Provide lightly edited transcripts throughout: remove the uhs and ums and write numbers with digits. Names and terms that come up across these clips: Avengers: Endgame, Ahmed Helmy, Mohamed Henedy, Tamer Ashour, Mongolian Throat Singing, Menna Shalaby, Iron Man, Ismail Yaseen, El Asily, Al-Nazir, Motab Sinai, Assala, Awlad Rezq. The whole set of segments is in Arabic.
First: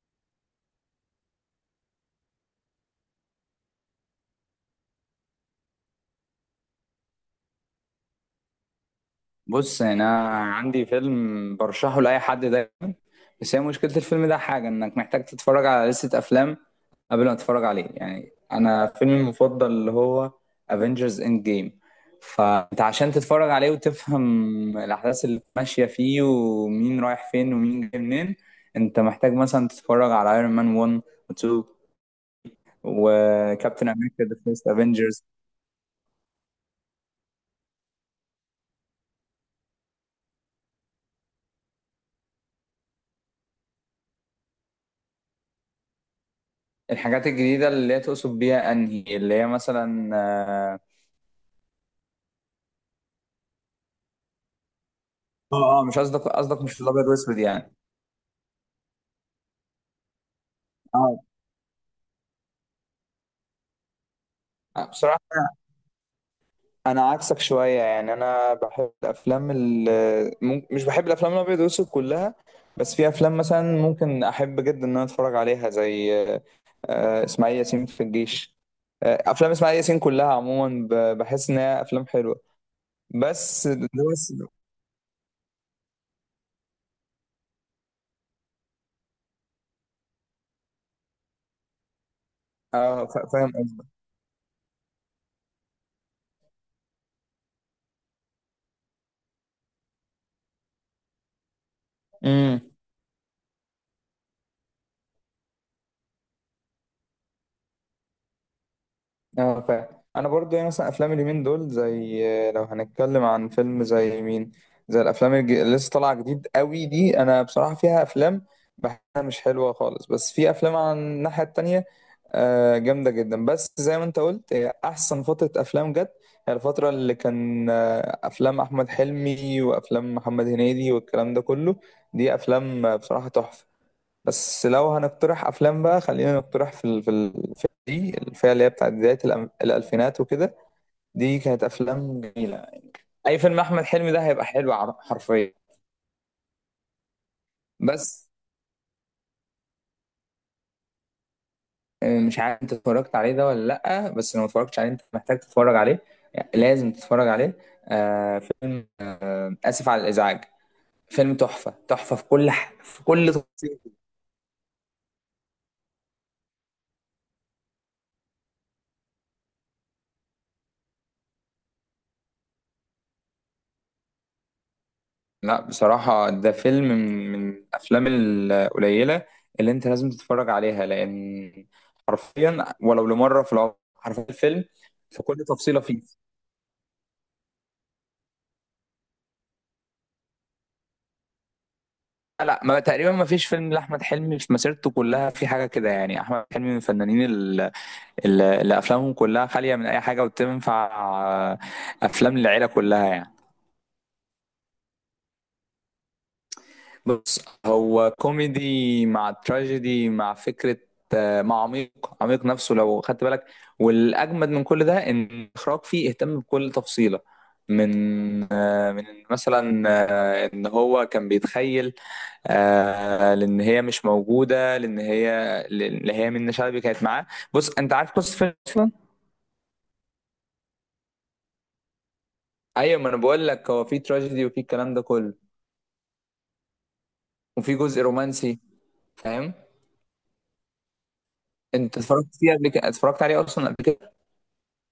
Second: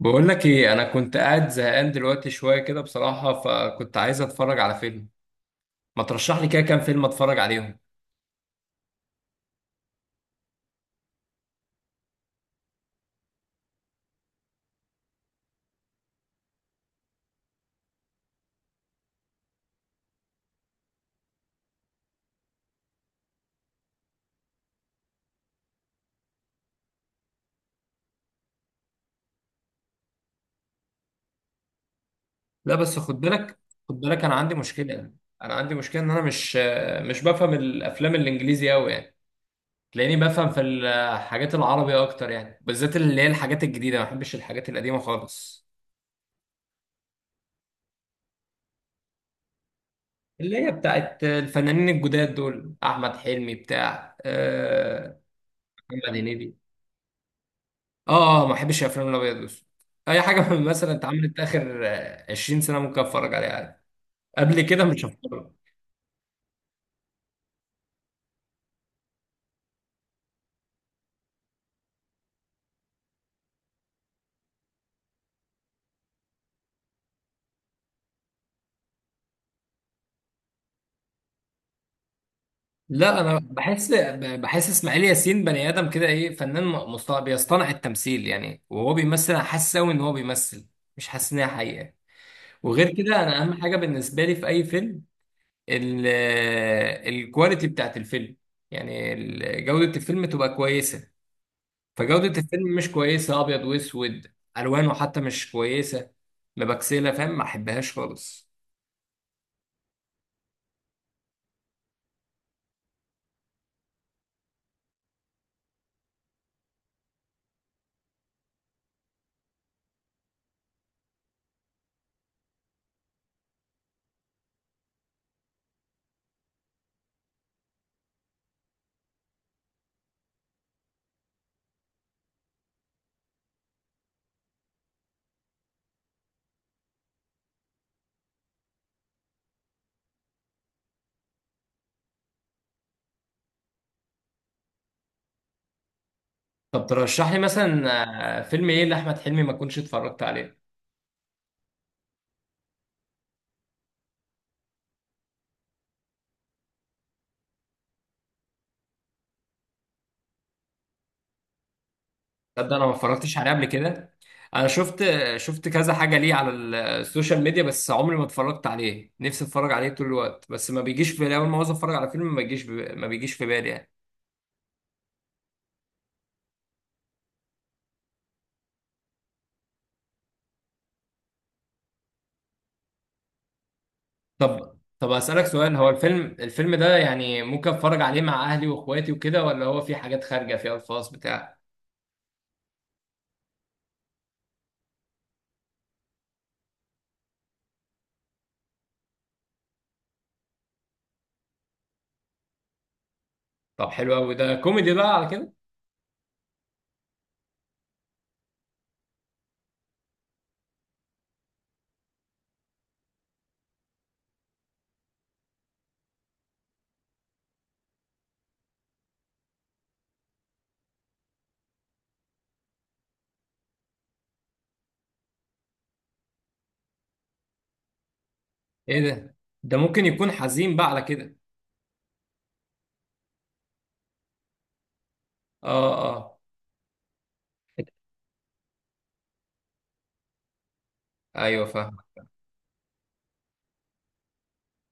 بقول لك ايه، انا كنت قاعد زهقان دلوقتي شويه كده بصراحه، فكنت عايز اتفرج على فيلم. ما ترشح لي كده كام فيلم اتفرج عليهم؟ بص، يعني انا عندي فيلم برشحه لاي حد دايما. بس هي مشكله الفيلم ده حاجه، انك محتاج تتفرج على لستة افلام قبل ما تتفرج عليه. يعني انا فيلمي المفضل اللي هو افنجرز اند جيم، فانت عشان تتفرج عليه وتفهم الاحداث اللي ماشيه فيه ومين رايح فين ومين جاي منين، انت محتاج مثلا تتفرج على ايرون مان 1 و 2 لا بس خد بالك وكابتن خد بالك امريكا انا ذا عندي فيرست مشكله افنجرز. انا عندي مشكله ان انا مش بفهم الافلام الانجليزي قوي يعني. تلاقيني بفهم في الحاجات العربي اكتر يعني، بالذات اللي هي الحاجات الجديده. ما بحبش الحاجات القديمه خالص. الحاجات الجديده اللي هي تقصد بيها انهي؟ اللي هي مثلا اللي هي بتاعت الفنانين الجداد دول، احمد حلمي بتاع اه اه، مش محمد قصدك هنيدي. قصدك مش الابيض واسود يعني؟ اه اه، ما بحبش الافلام الابيض والاسود. اي حاجه من مثلا اتعملت اخر 20 سنه ممكن اتفرج عليها عادي. قبل كده اه مش بصراحه هتفرج. أنا عكسك شويه. يعني انا بحب الافلام مش بحب الافلام الابيض واسود كلها، بس في افلام مثلا ممكن احب جدا ان انا اتفرج عليها، زي اسماعيل ياسين في الجيش. افلام اسماعيل ياسين كلها عموما بحس انها افلام حلوه، لا انا بس ده بحس، بس. بحس اسماعيل ياسين بني ادم كده ايه، فنان مصطنع، بيصطنع التمثيل يعني. وهو بيمثل انا حاسس قوي ان هو بيمثل، مش حاسس ان هي حقيقه. وغير اه كده، انا فاهم اهم حاجه قصدك. بالنسبه لي في اي فيلم الكواليتي بتاعت الفيلم، يعني جوده الفيلم تبقى كويسه. فجودة امم. الفيلم مش كويسة، أبيض وأسود، ألوانه حتى مش كويسة مبكسلة، فاهم؟ ما أحبهاش خالص. اه فاهم. انا برضو يعني مثلا افلام اليومين دول، زي لو هنتكلم عن فيلم زي مين، زي الافلام اللي لسه طالعه جديد قوي دي، انا بصراحه فيها افلام بحسها مش حلوه خالص، بس في افلام عن الناحيه التانية جامده جدا. بس زي ما انت قلت، هي احسن فتره افلام جت هي الفتره اللي كان افلام احمد حلمي وافلام محمد هنيدي والكلام ده كله. دي افلام بصراحه تحفه. بس لو هنقترح افلام بقى، خلينا نقترح في في الفئه دي، الفئه اللي هي بتاعت بدايه الالفينات وكده. دي كانت افلام جميله. اي فيلم احمد حلمي ده هيبقى حلو، حرفيا. طب ترشح لي مثلا بس فيلم إيه لأحمد حلمي ما كنتش اتفرجت عليه؟ مش عارف انت اتفرجت عليه ده ولا لا، بس لو ما اتفرجتش عليه انت محتاج تتفرج عليه. يعني لازم تتفرج عليه. فيلم اسف على الازعاج، فيلم تحفه تحفه في كل تصدق أنا ما في كل اتفرجتش عليه قبل تفصيله. كده؟ أنا شفت كذا حاجة ليه على السوشيال ميديا، بس عمري ما اتفرجت عليه. نفسي اتفرج عليه طول الوقت بس ما بيجيش في بالي. أول ما عاوز اتفرج على فيلم ما بيجيش في بالي يعني. لا بصراحة، ده فيلم من الأفلام القليلة اللي أنت لازم تتفرج عليها، لأن حرفيا، ولو لمرة في العمر، حرفيا الفيلم طب في كل أسألك سؤال، تفصيلة هو فيه. الفيلم ده يعني ممكن اتفرج عليه مع أهلي وإخواتي وكده، ولا هو في حاجات خارجة فيها الفاظ بتاع؟ لا لا، ما تقريبا ما فيش فيلم لأحمد حلمي في مسيرته كلها في حاجة كده. يعني أحمد حلمي من الفنانين اللي أفلامهم كلها خالية من أي حاجة، وتنفع آه، أفلام للعيلة كلها يعني. طب حلو قوي، ده كوميدي بقى على كده؟ بص، هو كوميدي مع تراجيدي مع فكرة مع عميق. عميق نفسه لو خدت بالك. والأجمد من كل ده إن الإخراج فيه اهتم بكل تفصيلة، من آه، من مثلا إن هو كان بيتخيل، لأن هي مش موجودة، لأن هي منة شلبي كانت معاه. بص، أنت عارف قصة فيلم أصلا؟ ايه ده ممكن يكون حزين بقى على كده؟ أيوة، ما أنا بقول لك، هو في تراجيدي وفي الكلام ده كله، اه اه. وفي جزء رومانسي، فاهم؟ ايوه فاهم. أنت اتفرجت فيه قبل كده اتفرجت عليه أصلا قبل كده؟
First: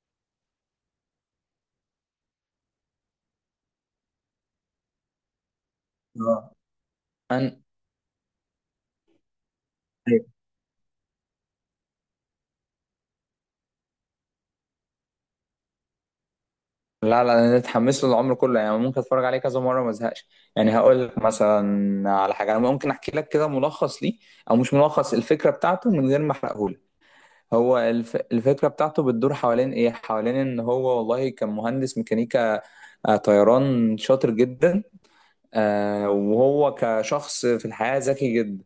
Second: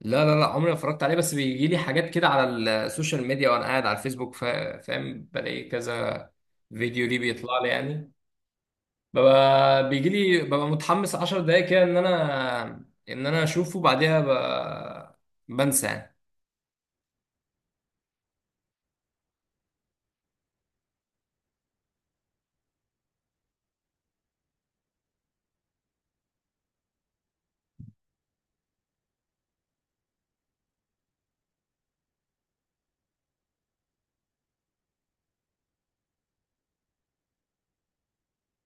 لا لا لا، عمري ما اتفرجت عليه. بس بيجي لي حاجات كده على السوشيال ميديا وانا قاعد على الفيسبوك، فاهم؟ بلاقي كذا آه. فيديو ليه بيطلع أنا لي يعني. ببقى بيجي لي، ببقى متحمس 10 دقايق كده ان انا اشوفه. بعدها بنسى يعني. لا لا، انا اتحمس له العمر كله. يعني ممكن اتفرج عليه كذا مره ما ازهقش. يعني هقول لك مثلا على حاجه. انا ممكن احكي لك كده ملخص ليه، او مش ملخص، الفكره بتاعته، من غير ما احرقه لك. هو الفكره بتاعته بتدور حوالين ايه؟ حوالين ان هو والله كان مهندس ميكانيكا طيران شاطر جدا. وهو كشخص في الحياه ذكي جدا.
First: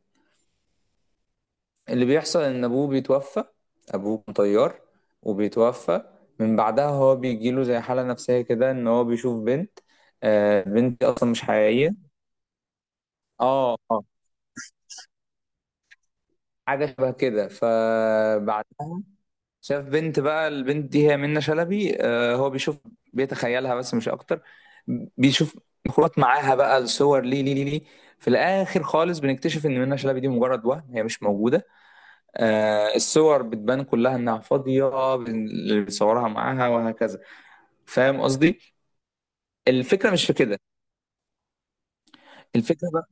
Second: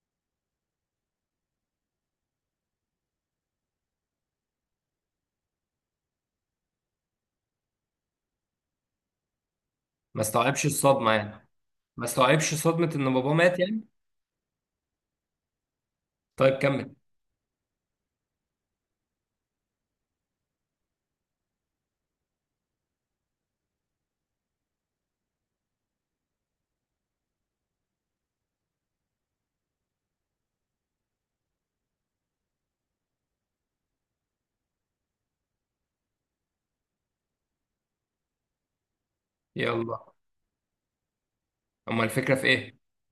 اللي بيحصل ان ابوه بيتوفى. ابوه كان طيار وبيتوفى. من بعدها هو بيجيله زي حالة نفسية كده، ان هو بيشوف بنت، ما استوعبش بنت الصدمة اصلا مش يعني، ما حقيقية. استوعبش صدمة ان بابا مات اه يعني. اه، طيب حاجة كمل. شبه كده. فبعدها شاف بنت، بقى البنت دي هي منة شلبي. هو بيشوف، بيتخيلها بس مش اكتر. بيشوف مخلوقات معاها. بقى الصور ليه ليه ليه ليه. في الاخر خالص بنكتشف ان منة شلبي دي مجرد وهم، هي مش موجودة. الصور بتبان كلها انها فاضيه، اللي بيصورها معاها، وهكذا. فاهم قصدي؟ يلا. الفكره مش في كده. اما الفكرة في ايه؟ الفكره بقى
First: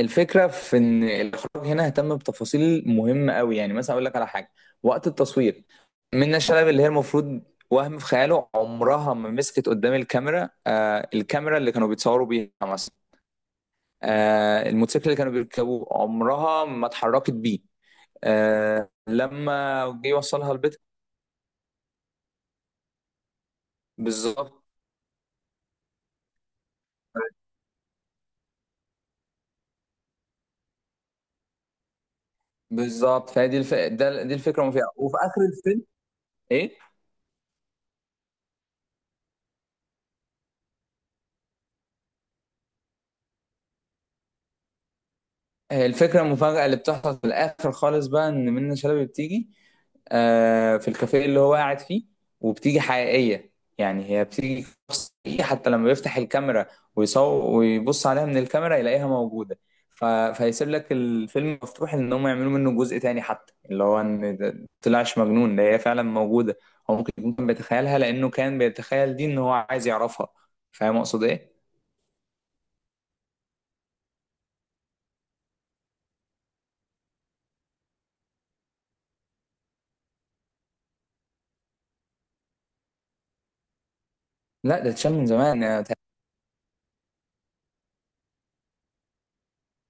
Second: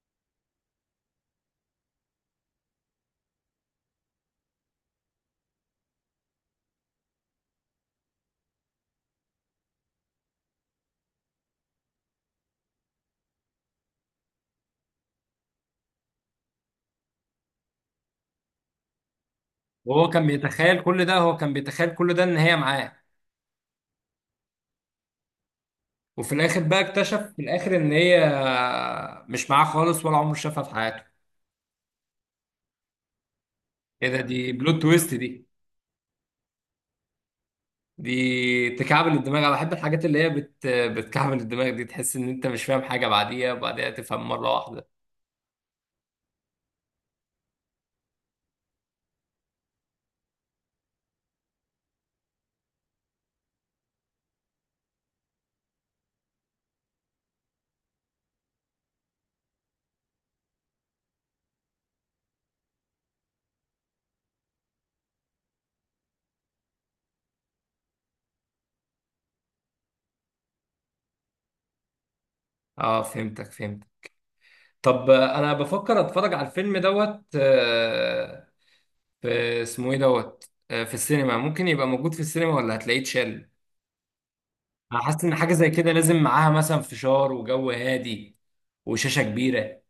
الفكره في ان الاخراج هنا اهتم بتفاصيل مهمه قوي. يعني مثلا اقول لك على حاجه. وقت التصوير، منة شلبي اللي هي المفروض وهم في خياله، عمرها ما مسكت قدام الكاميرا، الكاميرا اللي كانوا بيتصوروا بيها مثلا. الموتوسيكل اللي كانوا بيركبوه عمرها ما اتحركت بيه. لما جه وهو كان يوصلها البيت. بيتخيل كل ده هو كان بيتخيل كل ده ان هي معاه. بالظبط. وفي الاخر بقى اكتشف في الاخر ان هي مش معاه خالص ولا عمره شافها في حياته. بالظبط، فهي دي ايه ده! دي دي الفكره بلوت المفاجاه. تويست وفي اخر دي! الفيلم، ايه دي تكعبل الدماغ. انا بحب الحاجات اللي هي بتكعبل الدماغ دي. تحس ان انت مش فاهم حاجه، بعديها وبعديها تفهم مره واحده. الفكره المفاجاه اللي بتحصل في الاخر خالص، بقى ان منة شلبي بتيجي في الكافيه اللي هو قاعد فيه، وبتيجي حقيقيه. يعني هي بتيجي شخص حقيقي، حتى لما بيفتح الكاميرا ويصور ويبص عليها من الكاميرا يلاقيها موجوده. فيسيب لك الفيلم مفتوح ان هم يعملوا منه جزء تاني، حتى اللي هو ان ده طلعش مجنون، ده هي فعلا موجوده. هو ممكن يكون كان بيتخيلها لانه كان بيتخيل دي ان هو عايز يعرفها. فاهم اقصد ايه؟ اه فهمتك فهمت. طب انا بفكر اتفرج على الفيلم دوت في اسمه ايه دوت في السينما. ممكن يبقى موجود في السينما ولا هتلاقيه اتشال؟ لا ده انا اتشال حاسس من ان حاجه زمان، زي يعني كده لازم معاها مثلا فشار وجو هادي وشاشه كبيره.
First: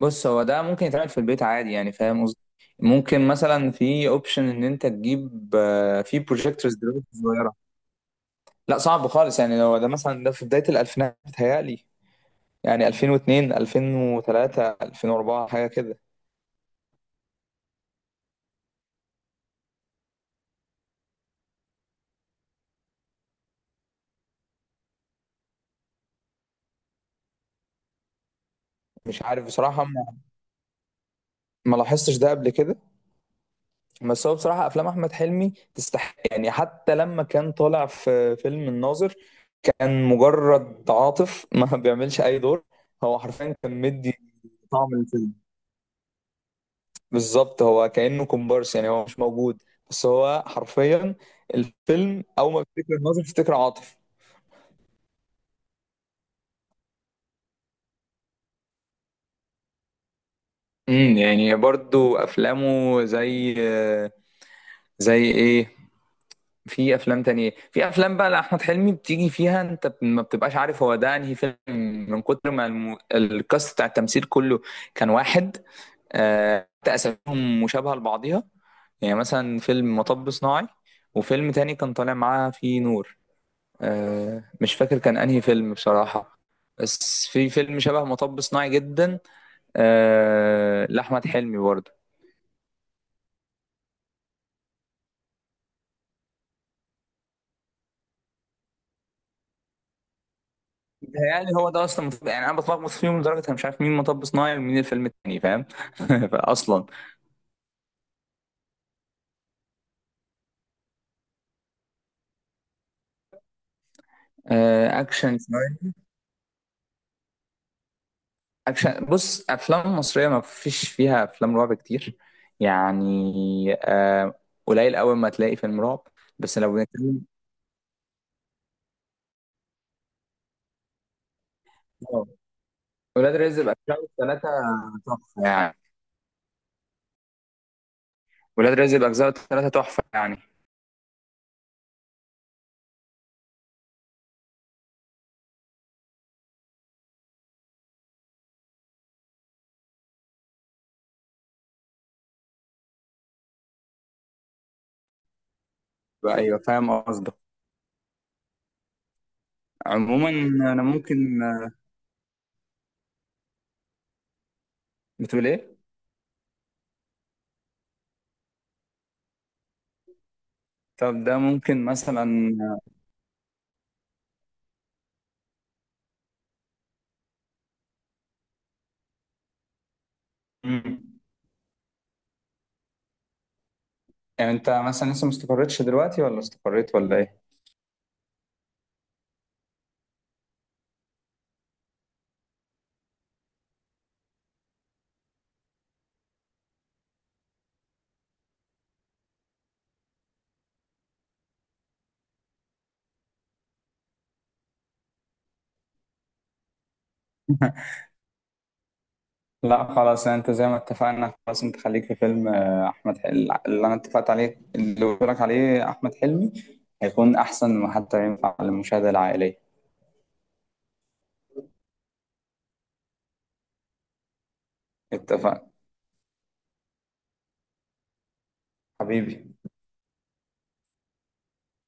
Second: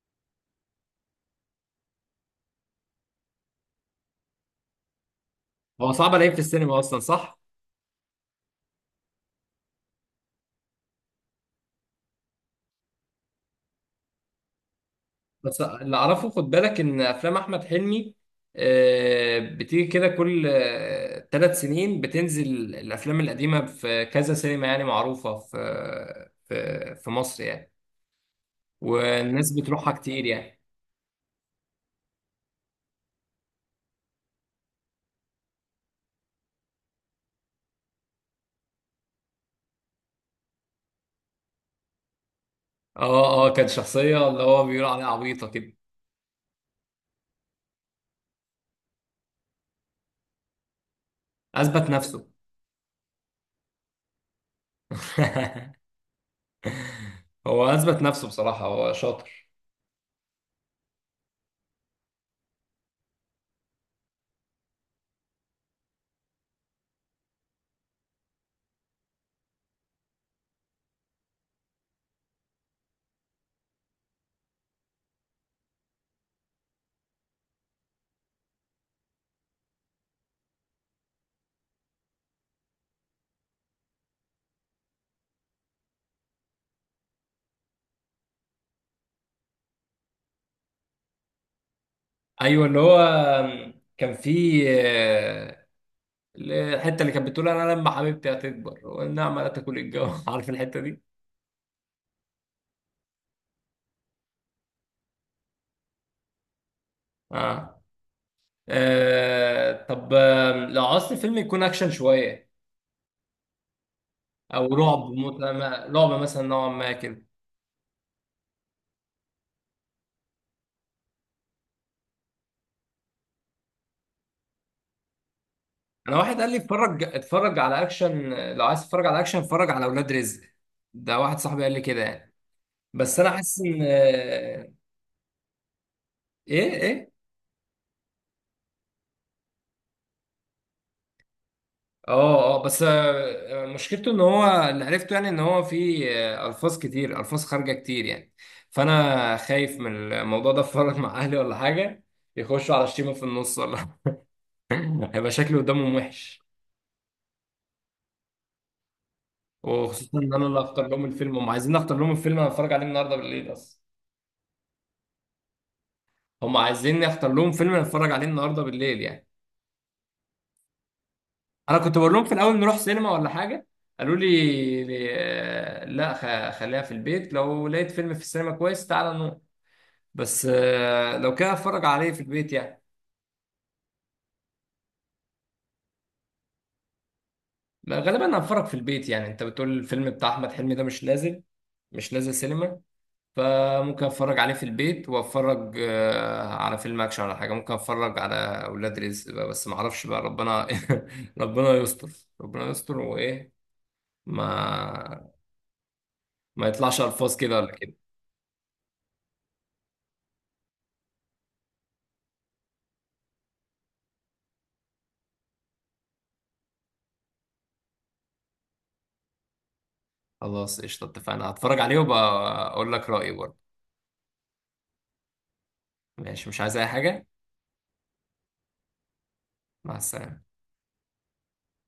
بص، هو ده ممكن يتعمل في البيت عادي، يعني فاهم قصدي، ممكن مثلا في اوبشن ان انت تجيب هو صعب في الاقيه في بروجيكتورز السينما اصلا، دلوقتي صح؟ صغيره. لا صعب خالص. يعني لو ده مثلا، ده في بدايه الالفينات بتهيألي، يعني 2002 2003 2004 بس حاجه اللي كده. اعرفه، خد بالك، ان افلام احمد حلمي بتيجي كده كل ثلاث سنين. بتنزل الافلام القديمه في كذا سينما يعني معروفه في مصر يعني، مش عارف والناس بصراحه، بتروحها ما كتير يعني. ما لاحظتش ده قبل كده. بس هو بصراحه افلام احمد حلمي تستحق، يعني حتى لما كان طالع في فيلم الناظر، كان مجرد عاطف، ما بيعملش اي دور. هو اه اه، حرفيا كانت كان مدي شخصيه اللي هو بيقول طعم عليها الفيلم. عبيطه كده. بالظبط، هو كأنه كومبارس، يعني هو مش موجود، بس هو حرفيا اثبت الفيلم نفسه. أول ما بتفتكر الناظر بتفتكر عاطف. هو اثبت نفسه بصراحه، هو شاطر. يعني برضو أفلامه زي، إيه؟ في أفلام تانية، في أفلام بقى لأحمد حلمي بتيجي فيها أنت ما بتبقاش عارف هو ده أنهي فيلم، من كتر ما الكاست بتاع التمثيل كله كان واحد. حتى أساميهم مشابهة لبعضيها. يعني مثلا فيلم مطب صناعي، وفيلم تاني كان طالع معاه فيه نور، مش فاكر كان انهي فيلم بصراحة. بس في فيلم شبه مطب صناعي جدا لأحمد حلمي برضه. ايوه، اللي هو كان في الحته اللي كانت بتقول، انا لما حبيبتي هتكبر والنعمه لا تاكل الجو عارف الحته دي؟ ده يعني، هو ده اصلا يعني انا بتلخبط فيهم لدرجه انا مش عارف مين مطب صناعي ومين الفيلم التاني، فاهم؟ فاصلا اه, طب لو عاوز فيلم يكون اكشن شويه، او رعب موت، اكشن شوية. رعب مثلا نوعا ما كده. اكشن، بص افلام مصريه ما فيش فيها افلام رعب كتير، يعني آه، قليل قوي ما تلاقي فيلم رعب. انا واحد قال لي، بس لو اتفرج بنتكلم اتفرج على اكشن. لو عايز تتفرج على اكشن اتفرج على اولاد رزق. ده واحد صاحبي قال لي كده آه، يعني. بس انا ولاد رزق حاسس ان اجزاء الثلاثه تحفه يعني. ايه إيه؟ ولاد رزق اجزاء الثلاثه تحفه يعني. اه اه، بس مشكلته ان هو اللي عرفته يعني، ان هو في الفاظ كتير، الفاظ خارجه كتير يعني. فانا خايف من الموضوع ده، اتفرج مع اهلي ولا حاجه؟ يخشوا على شتيمه في النص ولا هيبقى شكلي قدامهم وحش. ايوه، فاهم قصدك. وخصوصا عموما ان انا اللي انا هختار لهم الفيلم. ممكن هم عايزين اختار لهم الفيلم انا اتفرج عليه النهارده بالليل اصلا. بتقول ايه؟ هم عايزيني اختار لهم فيلم انا اتفرج عليه النهارده بالليل يعني. طب ده انا ممكن كنت بقول لهم في الاول نروح مثلا. سينما ولا حاجه. قالوا لي لا. خليها في البيت، لو لقيت فيلم في السينما كويس تعالى نروح. بس مم. لو كده هتفرج عليه في البيت يعني. يعني انت مثلا لسه ما استقرتش دلوقتي ولا استقريت ولا ايه؟ ما غالبا هتفرج في البيت يعني. انت بتقول الفيلم بتاع احمد حلمي ده مش نازل سينما. فممكن اتفرج عليه في البيت واتفرج على فيلم اكشن ولا حاجه. ممكن اتفرج على اولاد رزق بقى، بس ما اعرفش بقى، ربنا ربنا يستر. ربنا يستر وايه، ما ما يطلعش الفاظ كده ولا كده. لا خلاص، يعني انت زي ما اتفقنا، خلاص انت خليك في فيلم احمد حلمي اللي انا اتفقت عليه، اللي قلت لك عليه. احمد حلمي هيكون احسن، ما حتى ينفع للمشاهده العائليه. خلاص قشطه، اتفقنا هتفرج عليه، وبقى اقول لك رايي برضه. اتفقنا ماشي مش عايز اي حاجه. حبيبي. مع السلامه.